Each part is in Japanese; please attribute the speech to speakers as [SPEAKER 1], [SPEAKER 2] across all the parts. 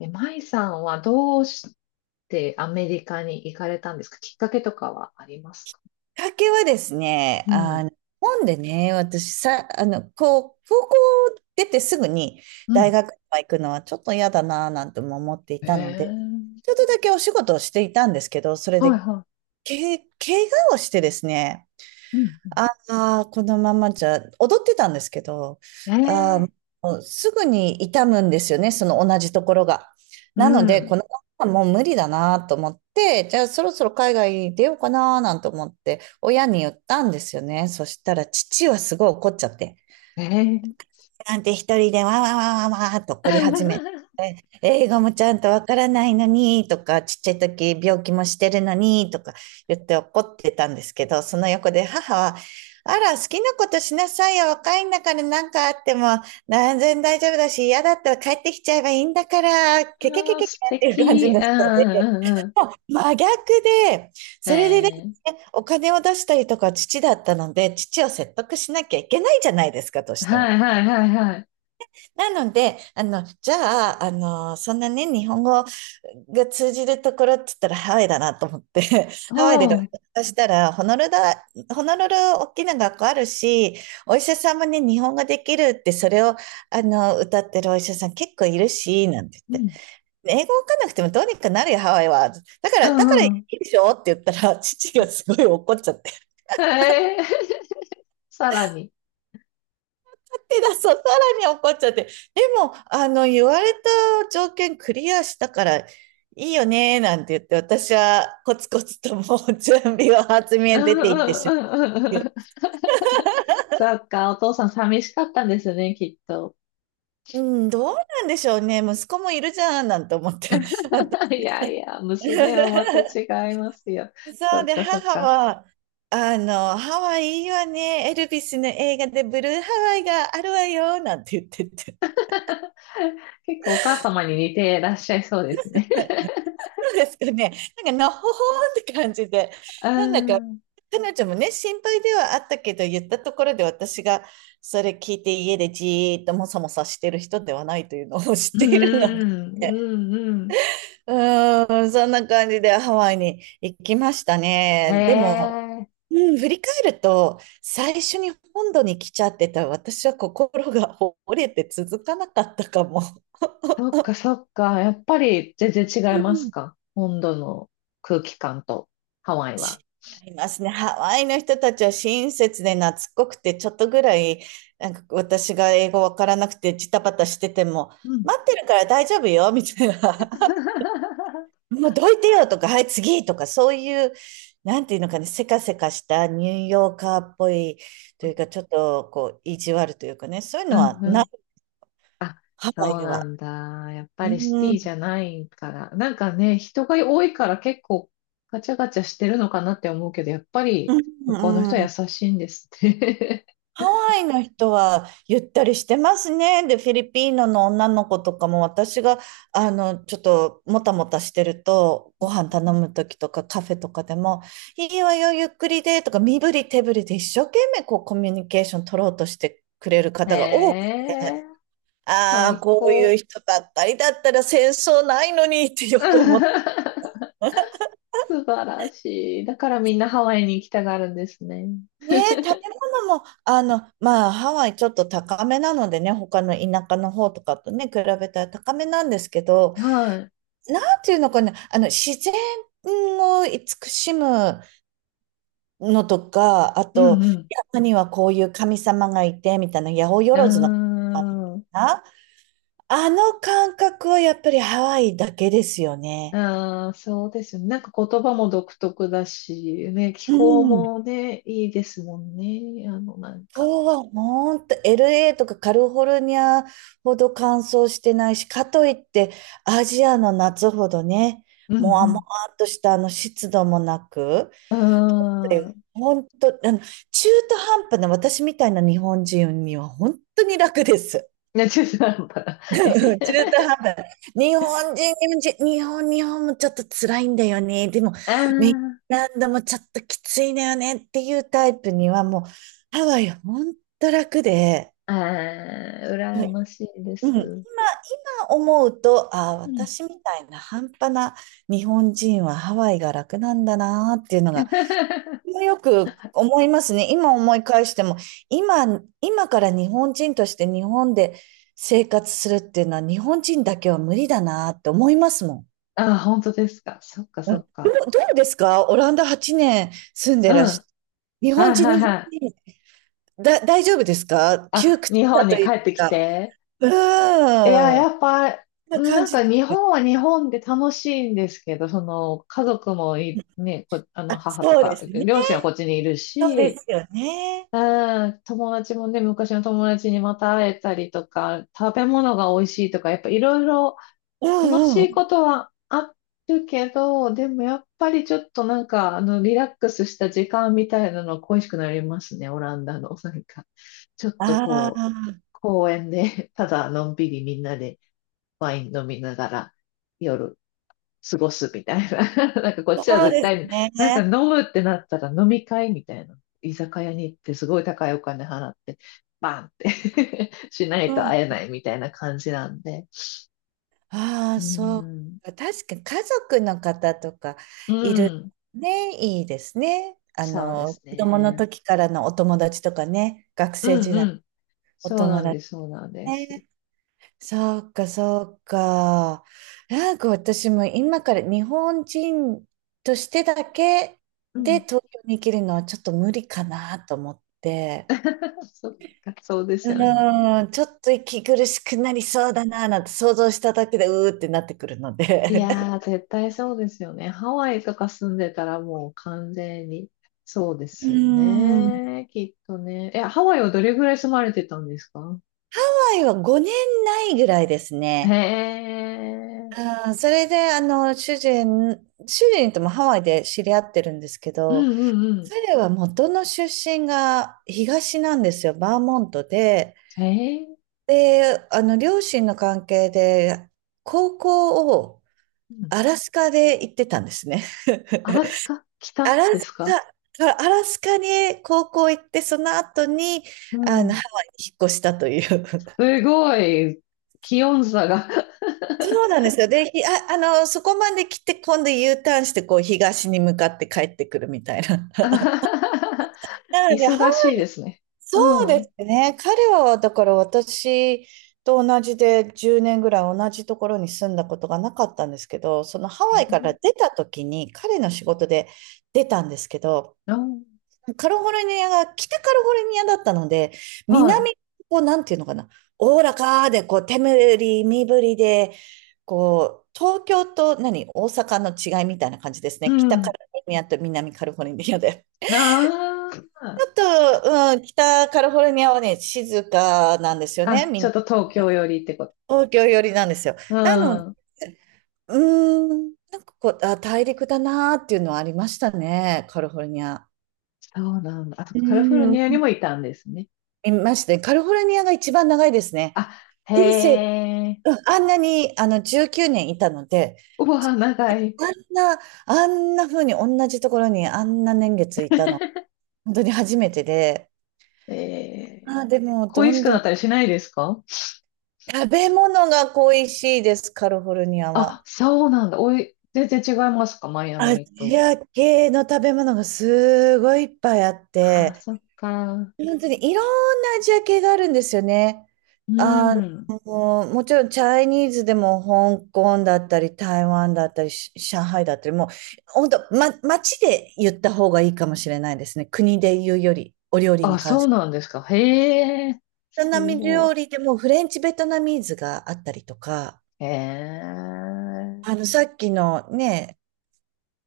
[SPEAKER 1] え、舞さんはどうしてアメリカに行かれたんですか？きっかけとかはありますか？
[SPEAKER 2] きっかけはですね、
[SPEAKER 1] うん。
[SPEAKER 2] 日本でね、私さ、こう、高校出てすぐに
[SPEAKER 1] う
[SPEAKER 2] 大
[SPEAKER 1] ん。
[SPEAKER 2] 学とか行くのはちょっと嫌だなぁなんても思ってい
[SPEAKER 1] ええ。
[SPEAKER 2] たので、ちょっとだけお仕事をしていたんですけど、それ
[SPEAKER 1] はい
[SPEAKER 2] で、
[SPEAKER 1] は
[SPEAKER 2] 怪我をしてですね、
[SPEAKER 1] い。うん。
[SPEAKER 2] あこのままじゃ、踊ってたんですけど、
[SPEAKER 1] え
[SPEAKER 2] あ
[SPEAKER 1] え。
[SPEAKER 2] ーもうすぐに痛むんですよね、その同じところが。
[SPEAKER 1] う
[SPEAKER 2] なので、
[SPEAKER 1] ん。
[SPEAKER 2] このままもう無理だなと思って、じゃあそろそろ海外に出ようかななんて思って、親に言ったんですよね。そしたら父はすごい怒っちゃって、
[SPEAKER 1] ええ。
[SPEAKER 2] なんて一人でわーわーわーわーわーっと
[SPEAKER 1] あ
[SPEAKER 2] 怒り始め英語もちゃんとわからないのにとか、ちっちゃい時病気もしてるのにとか言って怒ってたんですけど、その横で母は、あら、好きなことしなさいよ。若いんだから何かあっても、全然大丈夫だし、嫌だったら帰ってきちゃえばいいんだから、ケケケ
[SPEAKER 1] ー、
[SPEAKER 2] ケケっ
[SPEAKER 1] 素
[SPEAKER 2] ていう感じ
[SPEAKER 1] 敵。う
[SPEAKER 2] の
[SPEAKER 1] ん
[SPEAKER 2] 人で、
[SPEAKER 1] うんう
[SPEAKER 2] もう真逆で、それでで
[SPEAKER 1] ん。え
[SPEAKER 2] す
[SPEAKER 1] え。
[SPEAKER 2] ね、お金を出したりとか父だったので、父を説得しなきゃいけないじゃないですか、として
[SPEAKER 1] は
[SPEAKER 2] も。
[SPEAKER 1] いはいはいはい。
[SPEAKER 2] なので、あの、じゃあ、あの、そんなね、日本語が通じるところって言ったらハワイだなと思って、
[SPEAKER 1] お
[SPEAKER 2] ハワイで学
[SPEAKER 1] う。
[SPEAKER 2] 校したら、ホノルル大きな学校あるし、お医者さんもね、日本語できるって、それを、あの、歌ってるお医者さん結構いるし、なんて
[SPEAKER 1] う
[SPEAKER 2] 言って。
[SPEAKER 1] ん。
[SPEAKER 2] 英語わかんなくてもどうにかなるよ、ハワイは。
[SPEAKER 1] う
[SPEAKER 2] だから
[SPEAKER 1] んう
[SPEAKER 2] い
[SPEAKER 1] ん。
[SPEAKER 2] いでしょって言ったら、父がすごい怒っちゃっ
[SPEAKER 1] ええ。 さらに。
[SPEAKER 2] 手だ、そさらに怒っちゃって。でも、言われた条件クリアしたから、いいよね、なんて言って、私はコツコツともう準備を厚み
[SPEAKER 1] う
[SPEAKER 2] へ出
[SPEAKER 1] んう
[SPEAKER 2] ていって
[SPEAKER 1] ん
[SPEAKER 2] し
[SPEAKER 1] う
[SPEAKER 2] ま
[SPEAKER 1] んうんう
[SPEAKER 2] う。
[SPEAKER 1] ん。そっか、お父さん寂しかったんですね、きっと。
[SPEAKER 2] うん、どうなんでしょうね。息子もいるじゃん、なんて思って。
[SPEAKER 1] いやいや、娘はまた 違いますよ。
[SPEAKER 2] 私 そ
[SPEAKER 1] そ
[SPEAKER 2] う
[SPEAKER 1] っ
[SPEAKER 2] で、
[SPEAKER 1] かそっ
[SPEAKER 2] 母
[SPEAKER 1] か。
[SPEAKER 2] は、ハワイいいわね。エルビスの映画でブルーハワイがあるわよ、なんて言ってて。
[SPEAKER 1] 結構お母様に似てらっしゃいそうですね。
[SPEAKER 2] そうですかね。なんか、のほほーって感じで、
[SPEAKER 1] う
[SPEAKER 2] なんだか、
[SPEAKER 1] ん、
[SPEAKER 2] 彼女もね、心配ではあったけど、言ったところで私がそれ聞いて家でじーっともさもさしてる人ではないというのを 知っ
[SPEAKER 1] う
[SPEAKER 2] ているので、
[SPEAKER 1] ん、うん、うん。
[SPEAKER 2] うーん、そんな感じでハワイに行きました
[SPEAKER 1] え
[SPEAKER 2] ね。でも、
[SPEAKER 1] え。
[SPEAKER 2] うん、振り返ると、最初に本土に来ちゃってた私は心が折れて続かなかったかも。
[SPEAKER 1] そっかそっか。やっぱり全然違い
[SPEAKER 2] う
[SPEAKER 1] ます
[SPEAKER 2] ん、
[SPEAKER 1] か、本土の空気感とハワイは。
[SPEAKER 2] 違いますね。ハワイの人たちは親切で懐っこくて、ちょっとぐらい、なんか私が英語わからなくてジタバタしてても、
[SPEAKER 1] うん。
[SPEAKER 2] 待ってるから大丈夫よ、みたいな。もうどいてよとか、はい、次とか、そういう、なんていうのかね、せかせかしたニューヨーカーっぽいというか、ちょっとこう、意地悪というかね、そういう
[SPEAKER 1] う
[SPEAKER 2] のは
[SPEAKER 1] ん、う
[SPEAKER 2] な
[SPEAKER 1] ん。
[SPEAKER 2] い、
[SPEAKER 1] あ、
[SPEAKER 2] ハ
[SPEAKER 1] そ
[SPEAKER 2] ワ
[SPEAKER 1] う
[SPEAKER 2] イ
[SPEAKER 1] な
[SPEAKER 2] は。
[SPEAKER 1] んだ。やっ
[SPEAKER 2] う
[SPEAKER 1] ぱりシテ
[SPEAKER 2] ん、
[SPEAKER 1] ィ
[SPEAKER 2] う
[SPEAKER 1] じゃないから。なんかね、人が多いから結構ガチャガチャしてるのかなって思うけど、やっぱり向こうの人
[SPEAKER 2] ん、う
[SPEAKER 1] は優
[SPEAKER 2] ん。
[SPEAKER 1] しいんですね。
[SPEAKER 2] ハワイの人はゆったりしてますね。で、フィリピーノの女の子とかも私が、ちょっともたもたしてると、ご飯頼むときとかカフェとかでも、いいわよ、ゆっくりで、とか、身振り手振りで一生懸命こうコミュニケーション取ろうとしてくれる
[SPEAKER 1] へ
[SPEAKER 2] 方が多く
[SPEAKER 1] え、
[SPEAKER 2] て、ああ、
[SPEAKER 1] 最
[SPEAKER 2] こういう
[SPEAKER 1] 高。
[SPEAKER 2] 人ばっかりだったら戦争ないのにってよく思っ
[SPEAKER 1] 素晴らしい。だからみんなハワイに行きたがるんですね。
[SPEAKER 2] ねえ、食べ物も、ハワイちょっと高めなのでね、他の田舎の方とかとね、比べたら高めなんですけど、
[SPEAKER 1] はい。
[SPEAKER 2] なんていうのかな、自然を慈しむのとか、あ
[SPEAKER 1] う
[SPEAKER 2] と、
[SPEAKER 1] ん
[SPEAKER 2] 山にはこういう神様がいて、みたいな、八百
[SPEAKER 1] う
[SPEAKER 2] 万の神様みたい
[SPEAKER 1] ん。うーん。
[SPEAKER 2] な、あの感覚はやっぱりハワイだけですよね。
[SPEAKER 1] ああ、そうですよね。なんか言葉も独特だし、ね、気
[SPEAKER 2] う
[SPEAKER 1] 候
[SPEAKER 2] ん。
[SPEAKER 1] もね、いいですもんね。なんか。
[SPEAKER 2] そうはほんと LA とかカリフォルニアほど乾燥してないし、かといってアジアの夏ほどね、
[SPEAKER 1] う
[SPEAKER 2] もわもわ
[SPEAKER 1] ん
[SPEAKER 2] っとしたあの湿度もなく、
[SPEAKER 1] うん。うー
[SPEAKER 2] で
[SPEAKER 1] ん。
[SPEAKER 2] ほんと、中途半端な私みたいな日本人には本当に楽です。
[SPEAKER 1] ね、中途半端な。え。
[SPEAKER 2] 中途半端な。日本人、日本人、日本、日本もちょっと辛いんだよね。でも、
[SPEAKER 1] あ
[SPEAKER 2] メキシランドもちょっときついんだよねっていうタイプにはもう、ハワイは本当楽で、
[SPEAKER 1] あ、ああ、羨ましいで
[SPEAKER 2] うん、今
[SPEAKER 1] す。
[SPEAKER 2] 思うと、ああ、
[SPEAKER 1] うん。
[SPEAKER 2] 私みたいな半端な日本人はハワイが楽なんだなっていうのが、よく思いますね。今思い返しても、今、今から日本人として日本で生活するっていうのは日本人だけは無理だなって思いますもん。
[SPEAKER 1] ああ、本当ですか。そっか
[SPEAKER 2] う
[SPEAKER 1] そ
[SPEAKER 2] ん、ど
[SPEAKER 1] っか。
[SPEAKER 2] うどうですかオランダ8年住ん
[SPEAKER 1] う
[SPEAKER 2] で
[SPEAKER 1] ん。
[SPEAKER 2] らし、
[SPEAKER 1] は
[SPEAKER 2] 日
[SPEAKER 1] い
[SPEAKER 2] 本人、
[SPEAKER 1] は
[SPEAKER 2] 日
[SPEAKER 1] い
[SPEAKER 2] 本
[SPEAKER 1] はい。
[SPEAKER 2] 人、だ、大丈夫ですか窮
[SPEAKER 1] あ、
[SPEAKER 2] 屈
[SPEAKER 1] 日
[SPEAKER 2] さ
[SPEAKER 1] 本に
[SPEAKER 2] と
[SPEAKER 1] 帰
[SPEAKER 2] いう
[SPEAKER 1] ってき
[SPEAKER 2] か、
[SPEAKER 1] て。
[SPEAKER 2] う
[SPEAKER 1] いや、
[SPEAKER 2] ー
[SPEAKER 1] や
[SPEAKER 2] ん、
[SPEAKER 1] っぱ、
[SPEAKER 2] そんな感
[SPEAKER 1] なん
[SPEAKER 2] じ。
[SPEAKER 1] か日本は日本で楽しいんですけど、その、家族もい、ね、こ、
[SPEAKER 2] あ、
[SPEAKER 1] 母と
[SPEAKER 2] そうで
[SPEAKER 1] か、
[SPEAKER 2] すね。
[SPEAKER 1] 両親はこっちにいる
[SPEAKER 2] そうで
[SPEAKER 1] し、
[SPEAKER 2] すよね。
[SPEAKER 1] うん、友達もね、昔の友達にまた会えたりとか、食べ物が美味しいとか、やっぱいろいろ
[SPEAKER 2] う
[SPEAKER 1] 楽し
[SPEAKER 2] んう
[SPEAKER 1] い
[SPEAKER 2] ん。
[SPEAKER 1] ことはあるけど、でもやっぱりちょっとなんか、リラックスした時間みたいなの恋しくなりますね、オランダの。なんか、ちょっと
[SPEAKER 2] あ
[SPEAKER 1] こう、
[SPEAKER 2] あ、
[SPEAKER 1] 公園でただのんびりみんなで飲みながら、夜過ごすみたいな。なんかこっちは
[SPEAKER 2] そう
[SPEAKER 1] 絶
[SPEAKER 2] です
[SPEAKER 1] 対なんか
[SPEAKER 2] ね。
[SPEAKER 1] 飲むってなったら飲み会みたいな。居酒屋に行ってすごい高いお金払って、バンって しない
[SPEAKER 2] う
[SPEAKER 1] と
[SPEAKER 2] ん。
[SPEAKER 1] 会えないみたいな感じなんで。
[SPEAKER 2] ああ、
[SPEAKER 1] う
[SPEAKER 2] そう
[SPEAKER 1] ん。
[SPEAKER 2] か。確かに家族の方とか
[SPEAKER 1] う
[SPEAKER 2] いる
[SPEAKER 1] ん。
[SPEAKER 2] ね、いいですね。
[SPEAKER 1] そうです
[SPEAKER 2] 子供の
[SPEAKER 1] ね。
[SPEAKER 2] 時からのお友達とかね、学
[SPEAKER 1] う
[SPEAKER 2] 生
[SPEAKER 1] ん
[SPEAKER 2] 時
[SPEAKER 1] う
[SPEAKER 2] 代、
[SPEAKER 1] ん。
[SPEAKER 2] お
[SPEAKER 1] そう
[SPEAKER 2] 友
[SPEAKER 1] なんで
[SPEAKER 2] 達
[SPEAKER 1] す、そうなんです。
[SPEAKER 2] ね。そうか、そうか。なんか私も今から日本人としてだけ
[SPEAKER 1] う
[SPEAKER 2] で
[SPEAKER 1] ん。
[SPEAKER 2] 東京に生きるのはちょっと無理かなと思って。
[SPEAKER 1] そっか、そうです
[SPEAKER 2] う
[SPEAKER 1] よね。
[SPEAKER 2] ーん、ちょっと息苦しくなりそうだな、なんて想像しただけで、うーってなってくるの
[SPEAKER 1] い
[SPEAKER 2] で。
[SPEAKER 1] やー、絶対そうですよね。ハワイとか住んでたらもう完全にそうで
[SPEAKER 2] うー
[SPEAKER 1] すよ
[SPEAKER 2] ん。ハ
[SPEAKER 1] ね。きっとね。え、ハワイはどれぐらい住まれてたんですか？
[SPEAKER 2] ワイは5年ないぐらいです
[SPEAKER 1] へ
[SPEAKER 2] ね。
[SPEAKER 1] え。
[SPEAKER 2] うん、それで、主人ともハワイで知り合ってるんですけ
[SPEAKER 1] う
[SPEAKER 2] ど、
[SPEAKER 1] んうんうん。
[SPEAKER 2] 彼は元の出身が東なんですよ、バーモントで。
[SPEAKER 1] へえ。
[SPEAKER 2] で、両親の関係で、高校を
[SPEAKER 1] うん。
[SPEAKER 2] アラスカで行ってたんですね。
[SPEAKER 1] アラスカ
[SPEAKER 2] ア
[SPEAKER 1] 北
[SPEAKER 2] ラ
[SPEAKER 1] で
[SPEAKER 2] ス
[SPEAKER 1] すか？
[SPEAKER 2] アラスカに高校行って、その後に、
[SPEAKER 1] う
[SPEAKER 2] ハ
[SPEAKER 1] ん。
[SPEAKER 2] ワイに引っ越したという。
[SPEAKER 1] すごい、気温差が。
[SPEAKER 2] そうなんですよ。で、ひあ、あの、そこまで来て、今度 U ターンして、こう、東に向かって帰ってくるみたいな。なので、ハワ
[SPEAKER 1] 忙
[SPEAKER 2] イ
[SPEAKER 1] しいですね。
[SPEAKER 2] そう
[SPEAKER 1] う
[SPEAKER 2] で
[SPEAKER 1] ん。
[SPEAKER 2] すね。彼は、だから私と同じで、10年ぐらい同じところに住んだことがなかったんですけど、そのハ
[SPEAKER 1] へ
[SPEAKER 2] ワ
[SPEAKER 1] え。
[SPEAKER 2] イから出た時に、彼の仕事で出たんですけど、
[SPEAKER 1] あ、
[SPEAKER 2] カリフォルニアが北カリフォルニアだったので、
[SPEAKER 1] はい。
[SPEAKER 2] 南、こう、なんていうのかな、おおらかで、こう、手振り、身振りで、こう、東京と大阪の違いみたいな感じです
[SPEAKER 1] う
[SPEAKER 2] ね。北カ
[SPEAKER 1] ん。
[SPEAKER 2] リフォルニアと南カリフォルニアで。
[SPEAKER 1] あ
[SPEAKER 2] ち
[SPEAKER 1] あ。
[SPEAKER 2] ょっと、うん、北カリフォルニアはね、静かなんですよね。
[SPEAKER 1] あ、
[SPEAKER 2] みん
[SPEAKER 1] ちょ
[SPEAKER 2] な、
[SPEAKER 1] っと東京寄りってこと？
[SPEAKER 2] 東京寄りなんですよ。
[SPEAKER 1] う
[SPEAKER 2] なの、
[SPEAKER 1] ん。
[SPEAKER 2] うーん、なんかこう、あ、大陸だなーっていうのはありましたね、カリフォルニア。
[SPEAKER 1] そうなんだ。あ、と
[SPEAKER 2] う
[SPEAKER 1] カリフォルニアにも
[SPEAKER 2] ん。
[SPEAKER 1] いたんですね。
[SPEAKER 2] いましたね。カリフォルニアが一番長いですね。
[SPEAKER 1] あ、へ
[SPEAKER 2] 人生、
[SPEAKER 1] え。
[SPEAKER 2] うんあんなに、19年いたので、
[SPEAKER 1] うわ、長い。
[SPEAKER 2] あんな、あんな風に同じところにあんな年月いたの、本当に初めてで、
[SPEAKER 1] え
[SPEAKER 2] あ
[SPEAKER 1] え。
[SPEAKER 2] ー、でも、ど
[SPEAKER 1] 恋し
[SPEAKER 2] ん
[SPEAKER 1] く
[SPEAKER 2] ど
[SPEAKER 1] な
[SPEAKER 2] ん
[SPEAKER 1] ったりしないですか？
[SPEAKER 2] 食べ物が恋しいです、カリフォルニア
[SPEAKER 1] あ、
[SPEAKER 2] は。
[SPEAKER 1] そうなんだ。おい、全然違いますか、マイア
[SPEAKER 2] ア
[SPEAKER 1] ミ
[SPEAKER 2] ジ
[SPEAKER 1] と。
[SPEAKER 2] ア系の食べ物がすごいいっぱいあっ
[SPEAKER 1] あ、
[SPEAKER 2] て、
[SPEAKER 1] そっか。
[SPEAKER 2] 本当にいろんなアジア系があるんですよね。
[SPEAKER 1] う
[SPEAKER 2] あ
[SPEAKER 1] ん。
[SPEAKER 2] もちろんチャイニーズでも香港だったり、台湾だったり、し上海だったり、もう本当、ま、街で言った方がいいかもしれないですね。国で言うより、お料理
[SPEAKER 1] あ、
[SPEAKER 2] に関
[SPEAKER 1] そ
[SPEAKER 2] し
[SPEAKER 1] う
[SPEAKER 2] て。
[SPEAKER 1] なんですか。へえ。
[SPEAKER 2] ベ
[SPEAKER 1] す
[SPEAKER 2] トナム
[SPEAKER 1] ご
[SPEAKER 2] 料理でもフレンチベトナミーズがあったりとか、
[SPEAKER 1] い。へえ。
[SPEAKER 2] さっきのね、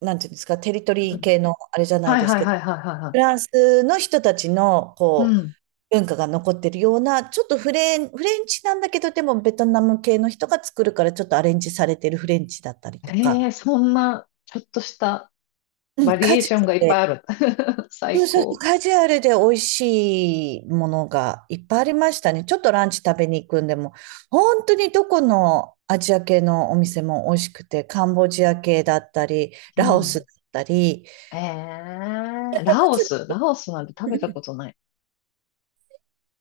[SPEAKER 2] なんていうんですか、テリト
[SPEAKER 1] う
[SPEAKER 2] リー
[SPEAKER 1] ん。
[SPEAKER 2] 系のあれじゃない
[SPEAKER 1] はい
[SPEAKER 2] です
[SPEAKER 1] はい
[SPEAKER 2] けど、
[SPEAKER 1] はいはいはいは
[SPEAKER 2] フランスの人たちの、
[SPEAKER 1] い。う
[SPEAKER 2] こ
[SPEAKER 1] ん。
[SPEAKER 2] 文化が残ってるような、ちょっとフレンチなんだけど、でもベトナム系の人が作るからちょっとアレンジされてるフレンチだったりと
[SPEAKER 1] へ
[SPEAKER 2] か、
[SPEAKER 1] え、そんな、ちょっとした
[SPEAKER 2] う
[SPEAKER 1] バ
[SPEAKER 2] ん、
[SPEAKER 1] リ
[SPEAKER 2] カ
[SPEAKER 1] エー
[SPEAKER 2] ジュ
[SPEAKER 1] ションがいっ
[SPEAKER 2] アル
[SPEAKER 1] ぱい
[SPEAKER 2] で、
[SPEAKER 1] ある。
[SPEAKER 2] そ
[SPEAKER 1] 最
[SPEAKER 2] うそう
[SPEAKER 1] 高。
[SPEAKER 2] カジュアルで美味しいものがいっぱいありましたね。ちょっとランチ食べに行くんでも、本当にどこのアジア系のお店も美味しくて、カンボジア系だったり、
[SPEAKER 1] う
[SPEAKER 2] ラオス
[SPEAKER 1] ん。
[SPEAKER 2] だったり、
[SPEAKER 1] ええ。ラオス、ラオスなんて食べたことない。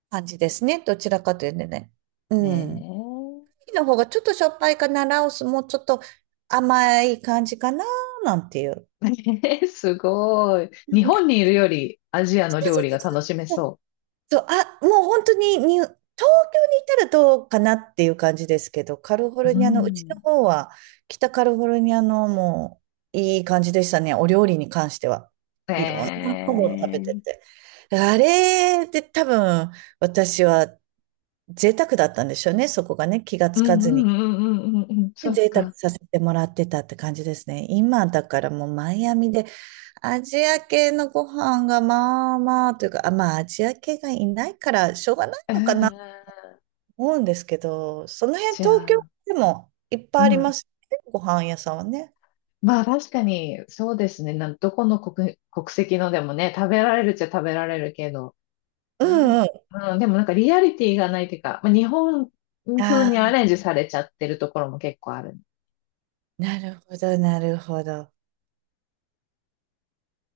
[SPEAKER 2] 感じですね。どちらかというとね。うん。
[SPEAKER 1] え
[SPEAKER 2] キの方がちょっとしょっぱいかな、ラオスもちょっと甘い感じかな、なんていう。
[SPEAKER 1] え。 すごい。日本にいるよりアジア
[SPEAKER 2] そ
[SPEAKER 1] の
[SPEAKER 2] う
[SPEAKER 1] 料
[SPEAKER 2] そう
[SPEAKER 1] 理が
[SPEAKER 2] そ
[SPEAKER 1] 楽
[SPEAKER 2] う
[SPEAKER 1] しめ
[SPEAKER 2] そう。
[SPEAKER 1] そ
[SPEAKER 2] そう、あ、もう本当にに、東京にいたらどうかなっていう感じですけど、カリフォ
[SPEAKER 1] う。う
[SPEAKER 2] ルニアの、うちの
[SPEAKER 1] ん。
[SPEAKER 2] 方は、北カリフォルニアのもういい感じでしたね、お料理に関しては。いろんなものを食べて
[SPEAKER 1] ええ。
[SPEAKER 2] て。あれで多分、私は贅沢だったんでしょうね、そこがね、気がつ
[SPEAKER 1] う
[SPEAKER 2] か
[SPEAKER 1] んう
[SPEAKER 2] ずに。
[SPEAKER 1] んうんうんうんうん、
[SPEAKER 2] で
[SPEAKER 1] そっ
[SPEAKER 2] 贅沢
[SPEAKER 1] か。
[SPEAKER 2] させてもらってたって感じですね。今だからもうマイアミでアジア系のご飯がまあまあというか、あ、まあアジア系がいないからしょうがないのかなと
[SPEAKER 1] ええ。
[SPEAKER 2] 思うんですけど、その辺
[SPEAKER 1] じゃ
[SPEAKER 2] 東京
[SPEAKER 1] あ、
[SPEAKER 2] でもいっぱ
[SPEAKER 1] う
[SPEAKER 2] いあり
[SPEAKER 1] ん。
[SPEAKER 2] ますね。ご飯屋さんはね。
[SPEAKER 1] まあ確かに、そうですね。なんどこの国、国籍のでもね、食べられるっちゃ食べられるけど、
[SPEAKER 2] う
[SPEAKER 1] なん
[SPEAKER 2] んうん。
[SPEAKER 1] か、うん、でもなんかリアリティがないというか、まあ、日本風
[SPEAKER 2] あ
[SPEAKER 1] にア
[SPEAKER 2] あ、
[SPEAKER 1] レンジされちゃってるところも結構ある。
[SPEAKER 2] なるほど、なるほど。